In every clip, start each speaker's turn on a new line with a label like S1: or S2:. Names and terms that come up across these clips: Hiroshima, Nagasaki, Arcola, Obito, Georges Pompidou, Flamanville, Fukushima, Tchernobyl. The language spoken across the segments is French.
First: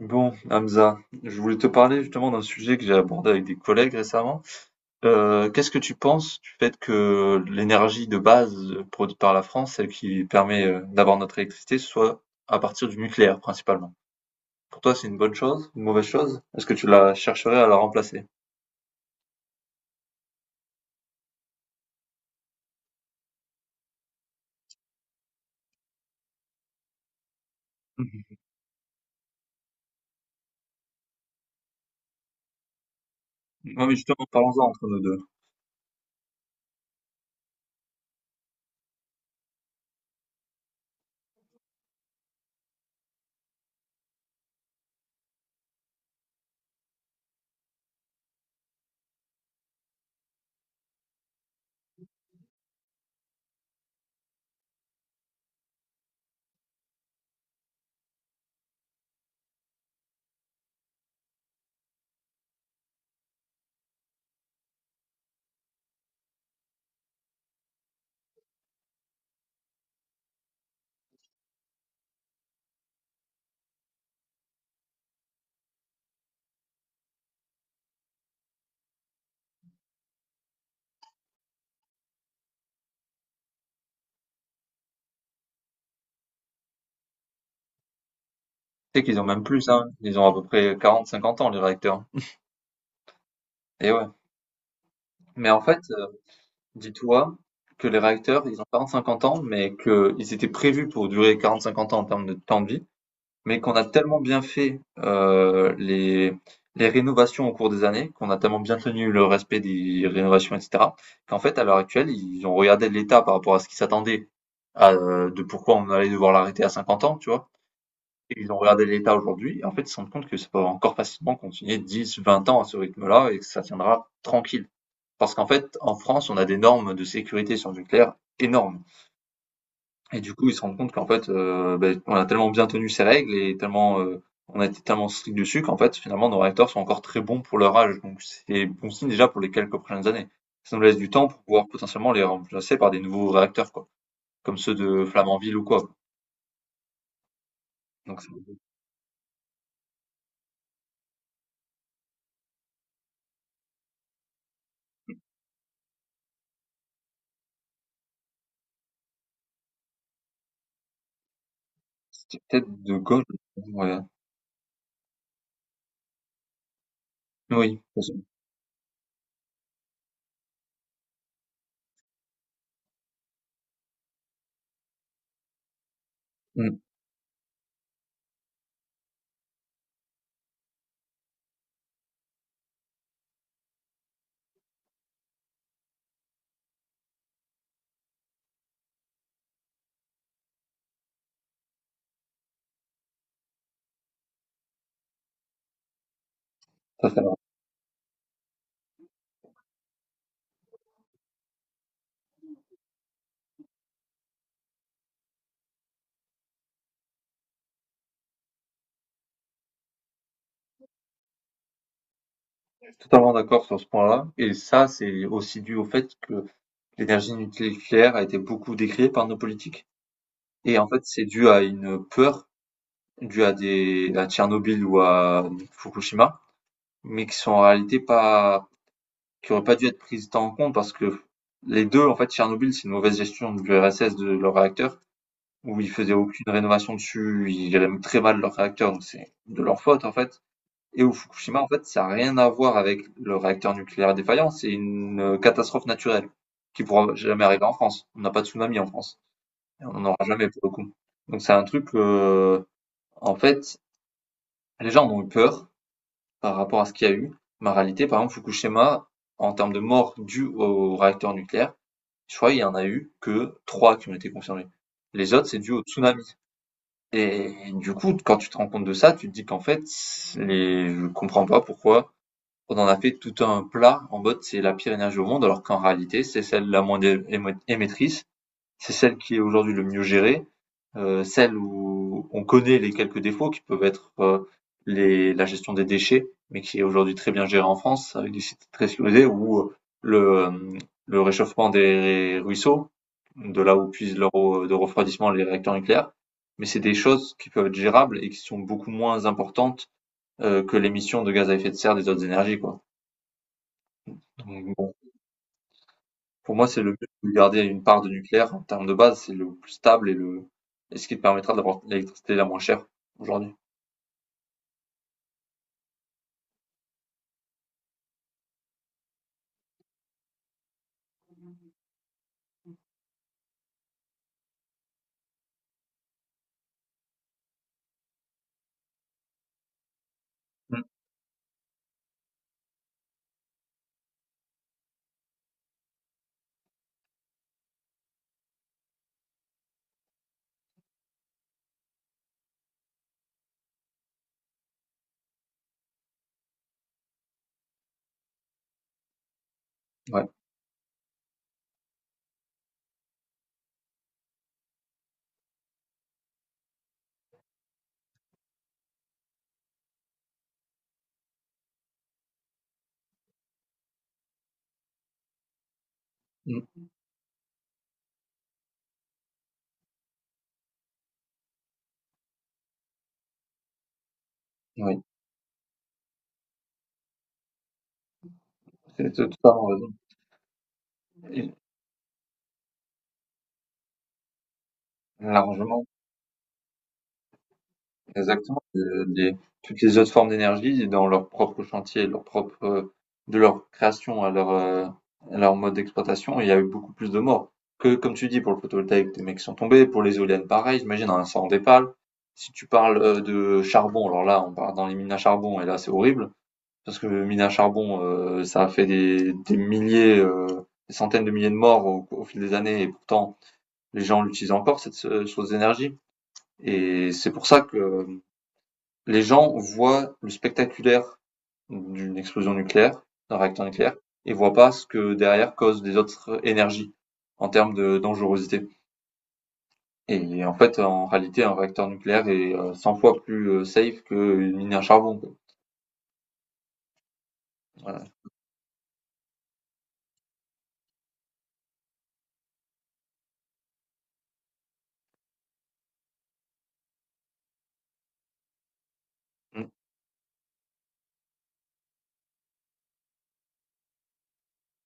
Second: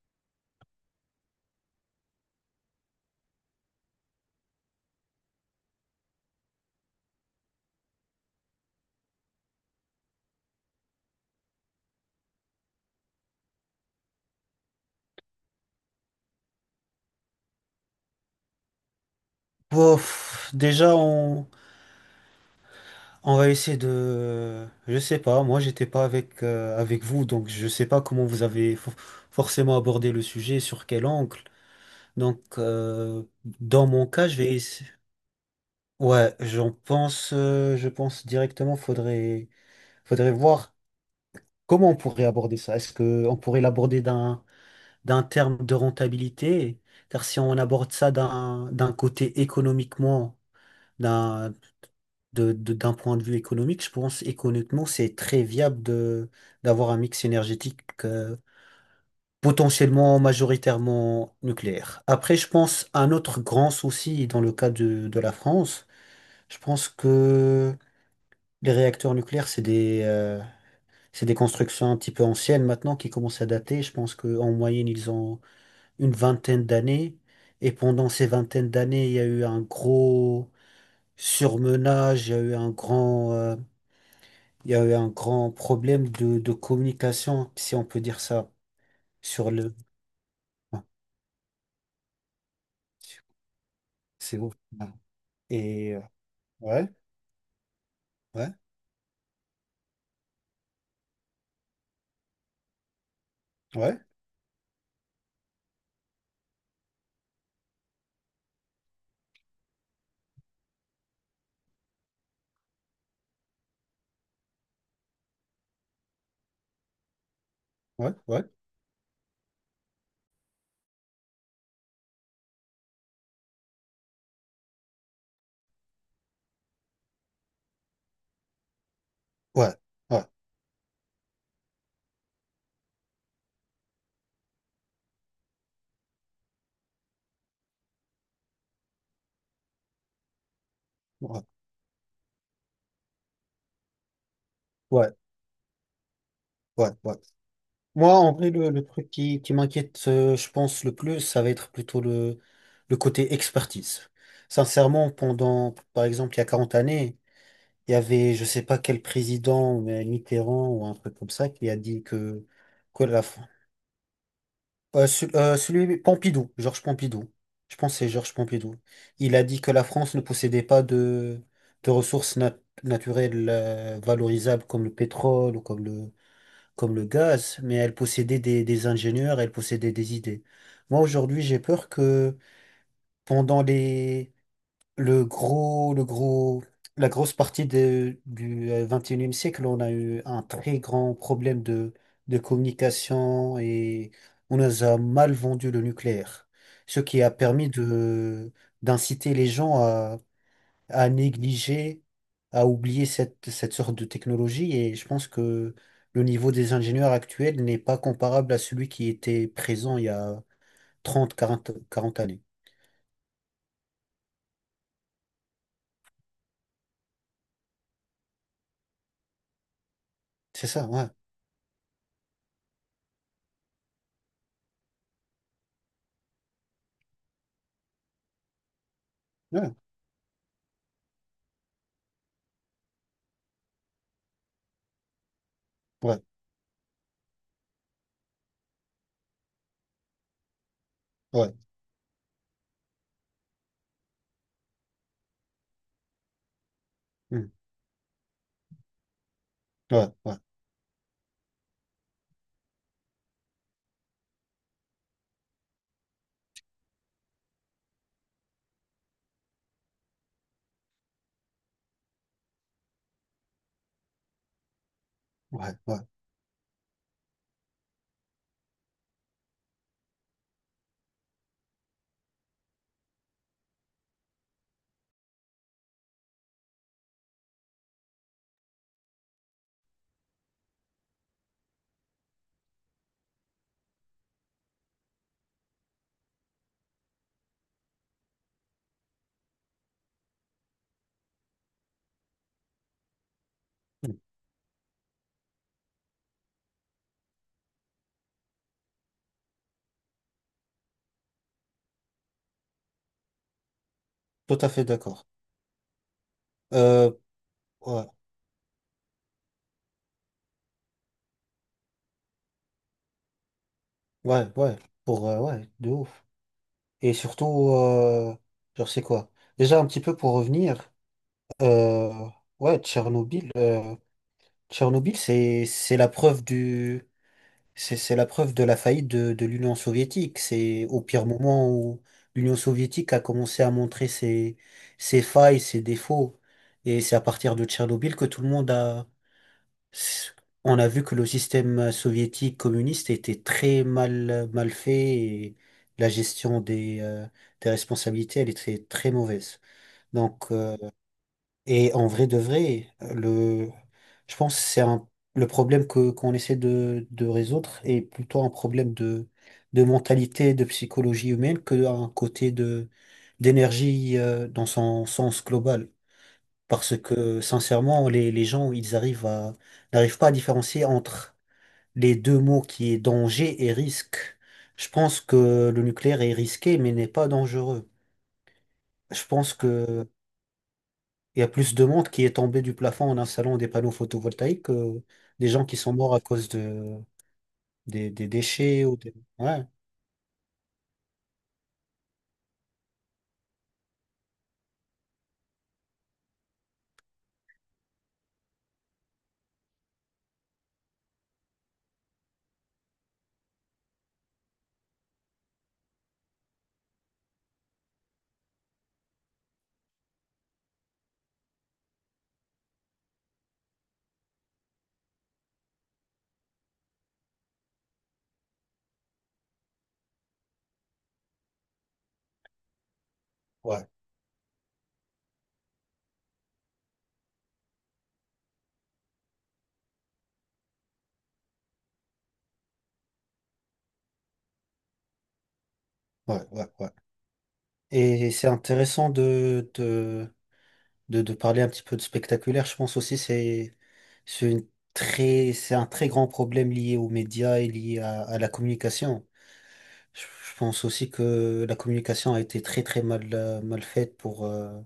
S1: Bon, Hamza, je voulais te parler justement d'un sujet que j'ai abordé avec des collègues récemment. Qu'est-ce que tu penses du fait que l'énergie de base produite par la France, celle qui permet d'avoir notre électricité, soit à partir du nucléaire principalement? Pour toi, c'est une bonne chose, une mauvaise chose? Est-ce que tu la chercherais à la remplacer?
S2: Bof, déjà, on va essayer de... Je sais pas, moi, j'étais pas avec vous, donc je sais pas comment
S1: Mhm.
S2: vous avez forcément abordé le sujet, sur quel angle. Donc,
S1: Non,
S2: dans
S1: mais
S2: mon
S1: justement,
S2: cas, je vais
S1: parlons-en entre
S2: essayer...
S1: nous deux.
S2: Ouais, je pense directement, faudrait voir comment on pourrait aborder ça. Est-ce que on pourrait l'aborder d'un terme de rentabilité? Car si on aborde ça d'un côté économiquement d'un d'un point de vue économique, je pense économiquement, c'est très viable de d'avoir un mix énergétique potentiellement majoritairement nucléaire. Après, je pense un autre grand souci dans le cas de la France, je pense que les réacteurs nucléaires, c'est des constructions un petit peu anciennes maintenant qui commencent à dater. Je pense qu'en moyenne, ils ont une vingtaine d'années. Et pendant ces vingtaines d'années, il y a eu un gros surmenage, il y a eu un grand problème de communication, si on peut dire ça,
S1: Tu sais qu'ils ont même
S2: sur
S1: plus,
S2: le...
S1: hein. Ils ont à peu près
S2: Ouais.
S1: 40-50 ans, les réacteurs. Et ouais.
S2: C'est ouf. Ouais.
S1: Mais en fait,
S2: Et euh, ouais,
S1: dis-toi que les réacteurs,
S2: ouais,
S1: ils ont 40-50 ans, mais qu'ils étaient prévus pour durer 40-50 ans en termes de temps de vie, mais qu'on a
S2: ouais,
S1: tellement bien fait les rénovations au cours des années, qu'on a tellement bien tenu le respect des rénovations, etc., qu'en fait, à l'heure actuelle, ils ont regardé l'état par rapport à ce qu'ils s'attendaient à, de pourquoi on allait devoir l'arrêter à 50 ans, tu vois.
S2: ouais,
S1: Et
S2: ouais,
S1: ils ont regardé l'état aujourd'hui, et en fait, ils se rendent compte que ça peut encore facilement continuer 10, 20 ans à ce rythme-là, et que ça tiendra tranquille. Parce qu'en fait, en France, on a des normes de sécurité sur le nucléaire énormes.
S2: ouais,
S1: Et
S2: ouais,
S1: du coup, ils se rendent compte qu'en fait, ben, on a tellement bien tenu ces règles et tellement, on a été tellement strict dessus qu'en fait, finalement, nos réacteurs sont encore très bons pour leur âge. Donc, c'est bon signe déjà pour les quelques prochaines années. Ça nous laisse du temps pour
S2: ouais,
S1: pouvoir potentiellement les remplacer par des nouveaux réacteurs, quoi, comme ceux de
S2: ouais,
S1: Flamanville ou quoi.
S2: ouais, ouais. Moi,
S1: Donc, c'est
S2: en vrai, le truc qui m'inquiète, je pense, le plus, ça va être plutôt le côté expertise. Sincèrement, pendant, par exemple, il y a 40 années, il y avait, je sais pas quel président, mais Mitterrand ou un truc comme ça, qui a dit
S1: c'est
S2: que,
S1: peut-être de
S2: que la,
S1: gauche. Ouais.
S2: Euh, ce- euh, celui Pompidou, Georges Pompidou. Je
S1: Oui,
S2: pense que c'est
S1: ça,
S2: Georges Pompidou. Il a dit que la France ne possédait pas de ressources naturelles valorisables comme le pétrole ou
S1: Mm.
S2: comme le gaz, mais elle possédait des ingénieurs, elle possédait des idées. Moi, aujourd'hui, j'ai peur que pendant les, le gros, la grosse partie du 21e siècle, on a eu un très grand problème de communication et on nous a mal vendu le nucléaire, ce
S1: ça,
S2: qui a permis d'inciter les gens à négliger, à oublier cette sorte de technologie et je pense que le niveau des ingénieurs actuels n'est pas comparable à celui qui était présent il y a 30, 40 années.
S1: totalement d'accord sur ce point-là. Et ça, c'est aussi dû au fait que l'énergie nucléaire a été beaucoup décriée par nos politiques
S2: C'est
S1: et
S2: ça,
S1: en fait,
S2: ouais.
S1: c'est dû à une peur due à Tchernobyl ou à Fukushima, mais qui sont en réalité pas qui auraient
S2: Ouais,
S1: pas dû être prises tant en compte parce que les deux, en fait, Tchernobyl, c'est une mauvaise gestion de l'URSS de leur réacteur où ils faisaient
S2: ouais,
S1: aucune rénovation dessus, ils géraient même très mal leur réacteur, donc c'est de leur faute en fait. Et au
S2: ouais.
S1: Fukushima, en fait, ça a rien à voir avec le réacteur nucléaire défaillant, c'est une catastrophe naturelle qui pourra jamais
S2: Mmh.
S1: arriver en France. On n'a pas de tsunami en France. On
S2: Ouais,
S1: n'aura
S2: ouais,
S1: jamais pour le coup. Donc c'est un truc, en fait, les gens en ont eu peur par rapport à ce qu'il y a eu. Mais en réalité, par exemple, Fukushima, en termes de morts dues au réacteur nucléaire, je crois qu'il y en a eu que trois qui ont été confirmés. Les autres, c'est dû
S2: ouais,
S1: au
S2: ouais.
S1: tsunami. Et du coup, quand tu te rends compte de ça, tu te dis qu'en fait, je comprends pas pourquoi on en a fait tout un plat en mode c'est la pire énergie au monde, alors qu'en réalité, c'est celle la moins émettrice, c'est celle qui est aujourd'hui le mieux gérée, celle où on connaît les quelques défauts qui peuvent être la gestion des déchets, mais qui est aujourd'hui très bien gérée en France avec des sites très soudés où le, euh, le réchauffement des ruisseaux, de là où puisent
S2: Mm.
S1: leur eau de refroidissement les réacteurs nucléaires, mais c'est des choses qui peuvent être gérables et qui sont beaucoup moins importantes que l'émission de gaz à effet de serre des autres énergies, quoi.
S2: Tout à
S1: Donc,
S2: fait
S1: bon,
S2: d'accord.
S1: pour moi, c'est le but
S2: Euh,
S1: de garder une part
S2: ouais,
S1: de nucléaire en termes de base, c'est le plus stable et ce qui te permettra d'avoir l'électricité la moins chère aujourd'hui.
S2: ouais, ouais. Ouais, de ouf. Et surtout, genre, c'est quoi? Déjà, un petit peu pour revenir, euh, ouais, Tchernobyl, c'est la preuve de la faillite de l'Union soviétique. C'est au pire moment où l'Union soviétique a commencé à montrer ses failles, ses défauts. Et c'est à partir de Tchernobyl que tout le monde On a vu que le système soviétique communiste était très mal, mal fait et la gestion des responsabilités, elle était très mauvaise.
S1: Ouais,
S2: Donc, et en vrai de vrai, je pense que le problème qu'on essaie de résoudre est plutôt un problème de mentalité, de psychologie humaine que un côté d'énergie, dans son sens global.
S1: mmh,
S2: Parce que sincèrement, les gens, n'arrivent pas à différencier entre les deux mots qui est danger et risque. Je
S1: oui,
S2: pense que le nucléaire est risqué, mais n'est pas dangereux.
S1: c'est
S2: Je
S1: c'est
S2: pense
S1: totalement raison.
S2: que il y a
S1: Et
S2: plus de monde qui est tombé du plafond en installant des panneaux photovoltaïques que des gens qui
S1: largement,
S2: sont morts à cause des
S1: exactement,
S2: déchets ou
S1: de
S2: des...
S1: des
S2: Ouais,
S1: toutes les autres formes d'énergie dans leur propre chantier, leur propre, de leur création à leur mode d'exploitation, il y a eu beaucoup plus de morts que, comme tu dis, pour le photovoltaïque, des mecs qui sont tombés, pour les éoliennes, pareil, j'imagine un incendie d'épale. Si tu parles, de charbon, alors là, on part dans les mines à charbon et là, c'est horrible parce que mines à charbon, ça a fait des milliers, des centaines de milliers de morts au fil des années et pourtant les gens l'utilisent encore, cette source d'énergie. Et c'est pour ça que les gens voient le spectaculaire d'une explosion nucléaire, d'un réacteur
S2: ouais,
S1: nucléaire, et voient pas ce que derrière cause des autres énergies en termes de dangerosité. Et en fait, en réalité, un réacteur nucléaire est 100 fois plus safe qu'une mine à charbon.
S2: ouais, ouais, ouais.
S1: Voilà.
S2: Et c'est intéressant de parler un petit peu de spectaculaire, je pense aussi c'est une c'est un très grand problème lié aux médias et lié à la communication. Je pense aussi que la communication a été très très mal mal faite pour euh,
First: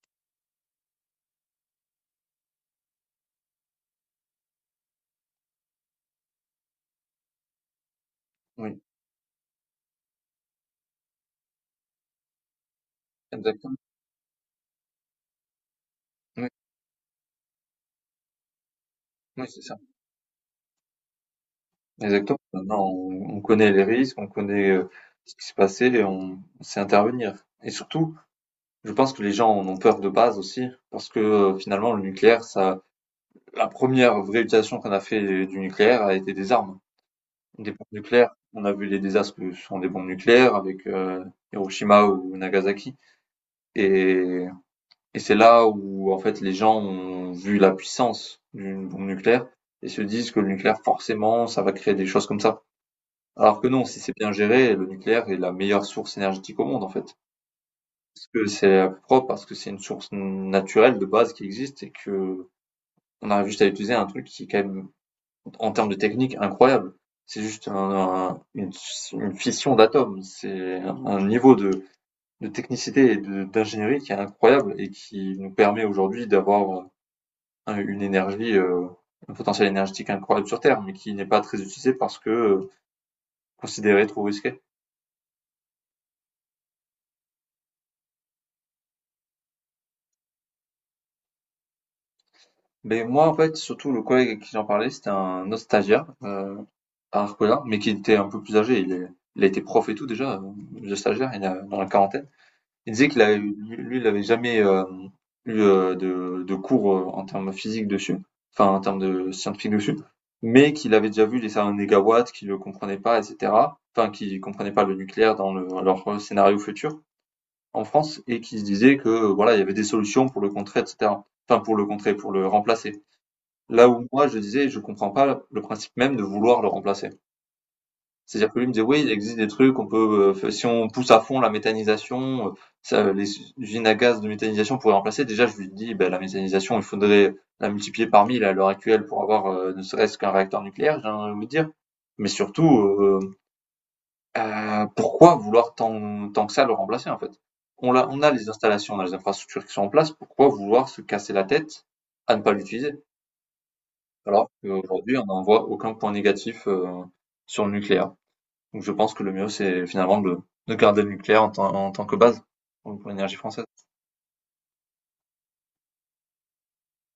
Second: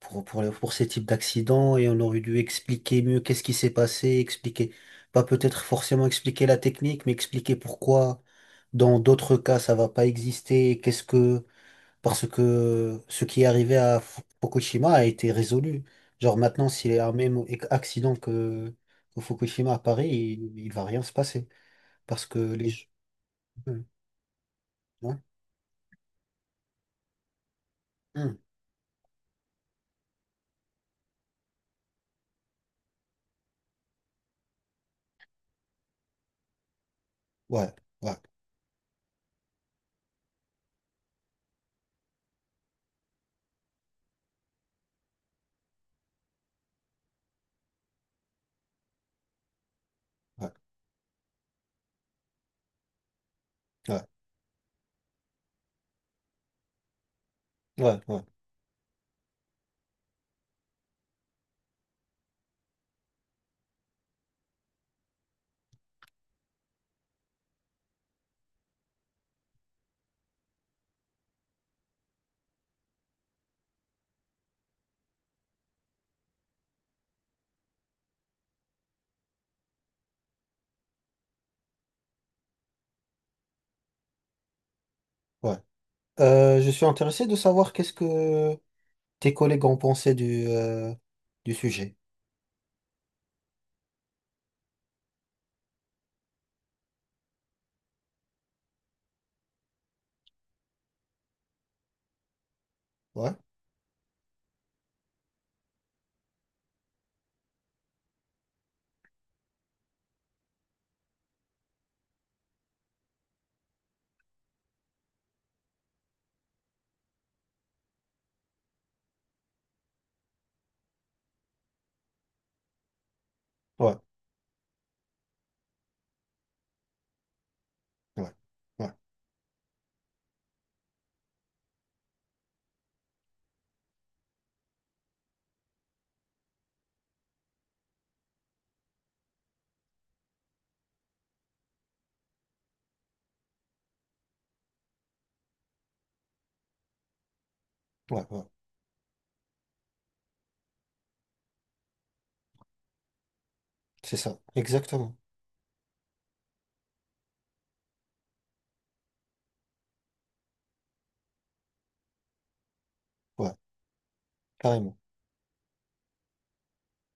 S2: pour pour, les- pour ces types d'accidents et on aurait dû expliquer mieux qu'est-ce qui s'est passé, expliquer pas peut-être forcément expliquer la technique, mais expliquer pourquoi
S1: Oui,
S2: dans d'autres cas ça va pas exister, qu'est-ce que parce que ce qui est arrivé
S1: exactement.
S2: à Fukushima a été résolu. Genre
S1: Oui,
S2: maintenant, s'il y a un même accident que
S1: oui c'est
S2: Fukushima
S1: ça.
S2: à Paris, il va rien se passer. Parce que
S1: Exactement.
S2: les...
S1: Maintenant, on connaît
S2: Hmm.
S1: les risques, on connaît
S2: Ouais,
S1: ce qui s'est passé et on sait intervenir. Et surtout,
S2: hmm,
S1: je pense que les gens en ont peur de base aussi, parce que finalement le nucléaire, ça, la première vraie utilisation qu'on a fait du nucléaire a été des armes, des
S2: ouais,
S1: bombes
S2: ouais,
S1: nucléaires. On a vu les désastres que sont des bombes nucléaires avec Hiroshima ou Nagasaki, et, et c'est là où en fait les gens ont vu la puissance d'une bombe nucléaire et se disent que le
S2: ouais,
S1: nucléaire forcément ça va créer des choses comme ça. Alors que non, si
S2: ouais,
S1: c'est bien géré, le nucléaire est la meilleure source énergétique au monde en fait.
S2: ouais, ouais,
S1: Parce que c'est propre, parce que c'est une source naturelle de base qui existe et que on arrive juste à utiliser un truc qui est quand même, en termes de technique, incroyable. C'est juste un- une, une fission d'atomes. C'est un niveau de technicité et d'ingénierie qui est incroyable et qui nous permet aujourd'hui d'avoir un- une énergie, euh, un potentiel énergétique incroyable sur Terre, mais qui n'est pas très utilisé parce que considéré trop risqué.
S2: ouais. Je suis intéressé de savoir qu'est-ce que tes collègues ont pensé du sujet.
S1: Mais moi, en fait, surtout le collègue avec qui j'en parlais, c'était un autre stagiaire, à Arcola, mais qui était un peu plus âgé. Il a été prof et tout déjà, de stagiaire, dans la quarantaine. Il disait qu'il
S2: Ouais,
S1: avait, lui, il n'avait jamais eu de cours en termes physiques dessus, enfin en termes de scientifiques dessus, mais qu'il avait déjà vu les salles en négawatts, qu'il ne comprenait pas, etc. Enfin, qu'il comprenait pas le nucléaire dans leur scénario futur en France et qu'il se disait que voilà, il y avait des solutions pour le contrer, etc. Enfin, pour le contrer, pour le remplacer. Là
S2: ouais,
S1: où moi, je disais, je comprends pas le principe même de vouloir le remplacer.
S2: ouais,
S1: C'est-à-dire que lui me disait:
S2: ouais,
S1: «Oui, il existe des trucs, on peut, si on pousse à fond la méthanisation, ça les usines à gaz de méthanisation pourraient remplacer». Déjà, je lui dis: ben la méthanisation, il faudrait la multiplier par 1000 à l'heure actuelle pour avoir, ne serait-ce qu'un réacteur nucléaire», j'ai envie de vous dire. Mais surtout, pourquoi vouloir tant tant que ça le remplacer, en fait? On l'a on
S2: ouais,
S1: a
S2: ouais.
S1: les installations, on a les infrastructures qui sont en place, pourquoi vouloir se casser la tête à ne pas l'utiliser?
S2: C'est ça,
S1: Alors
S2: exactement.
S1: qu'aujourd'hui, on n'en voit aucun point négatif, sur le nucléaire. Donc je pense que le mieux, c'est finalement de garder le nucléaire en tant que base pour l'énergie
S2: Ouais,
S1: française.
S2: carrément.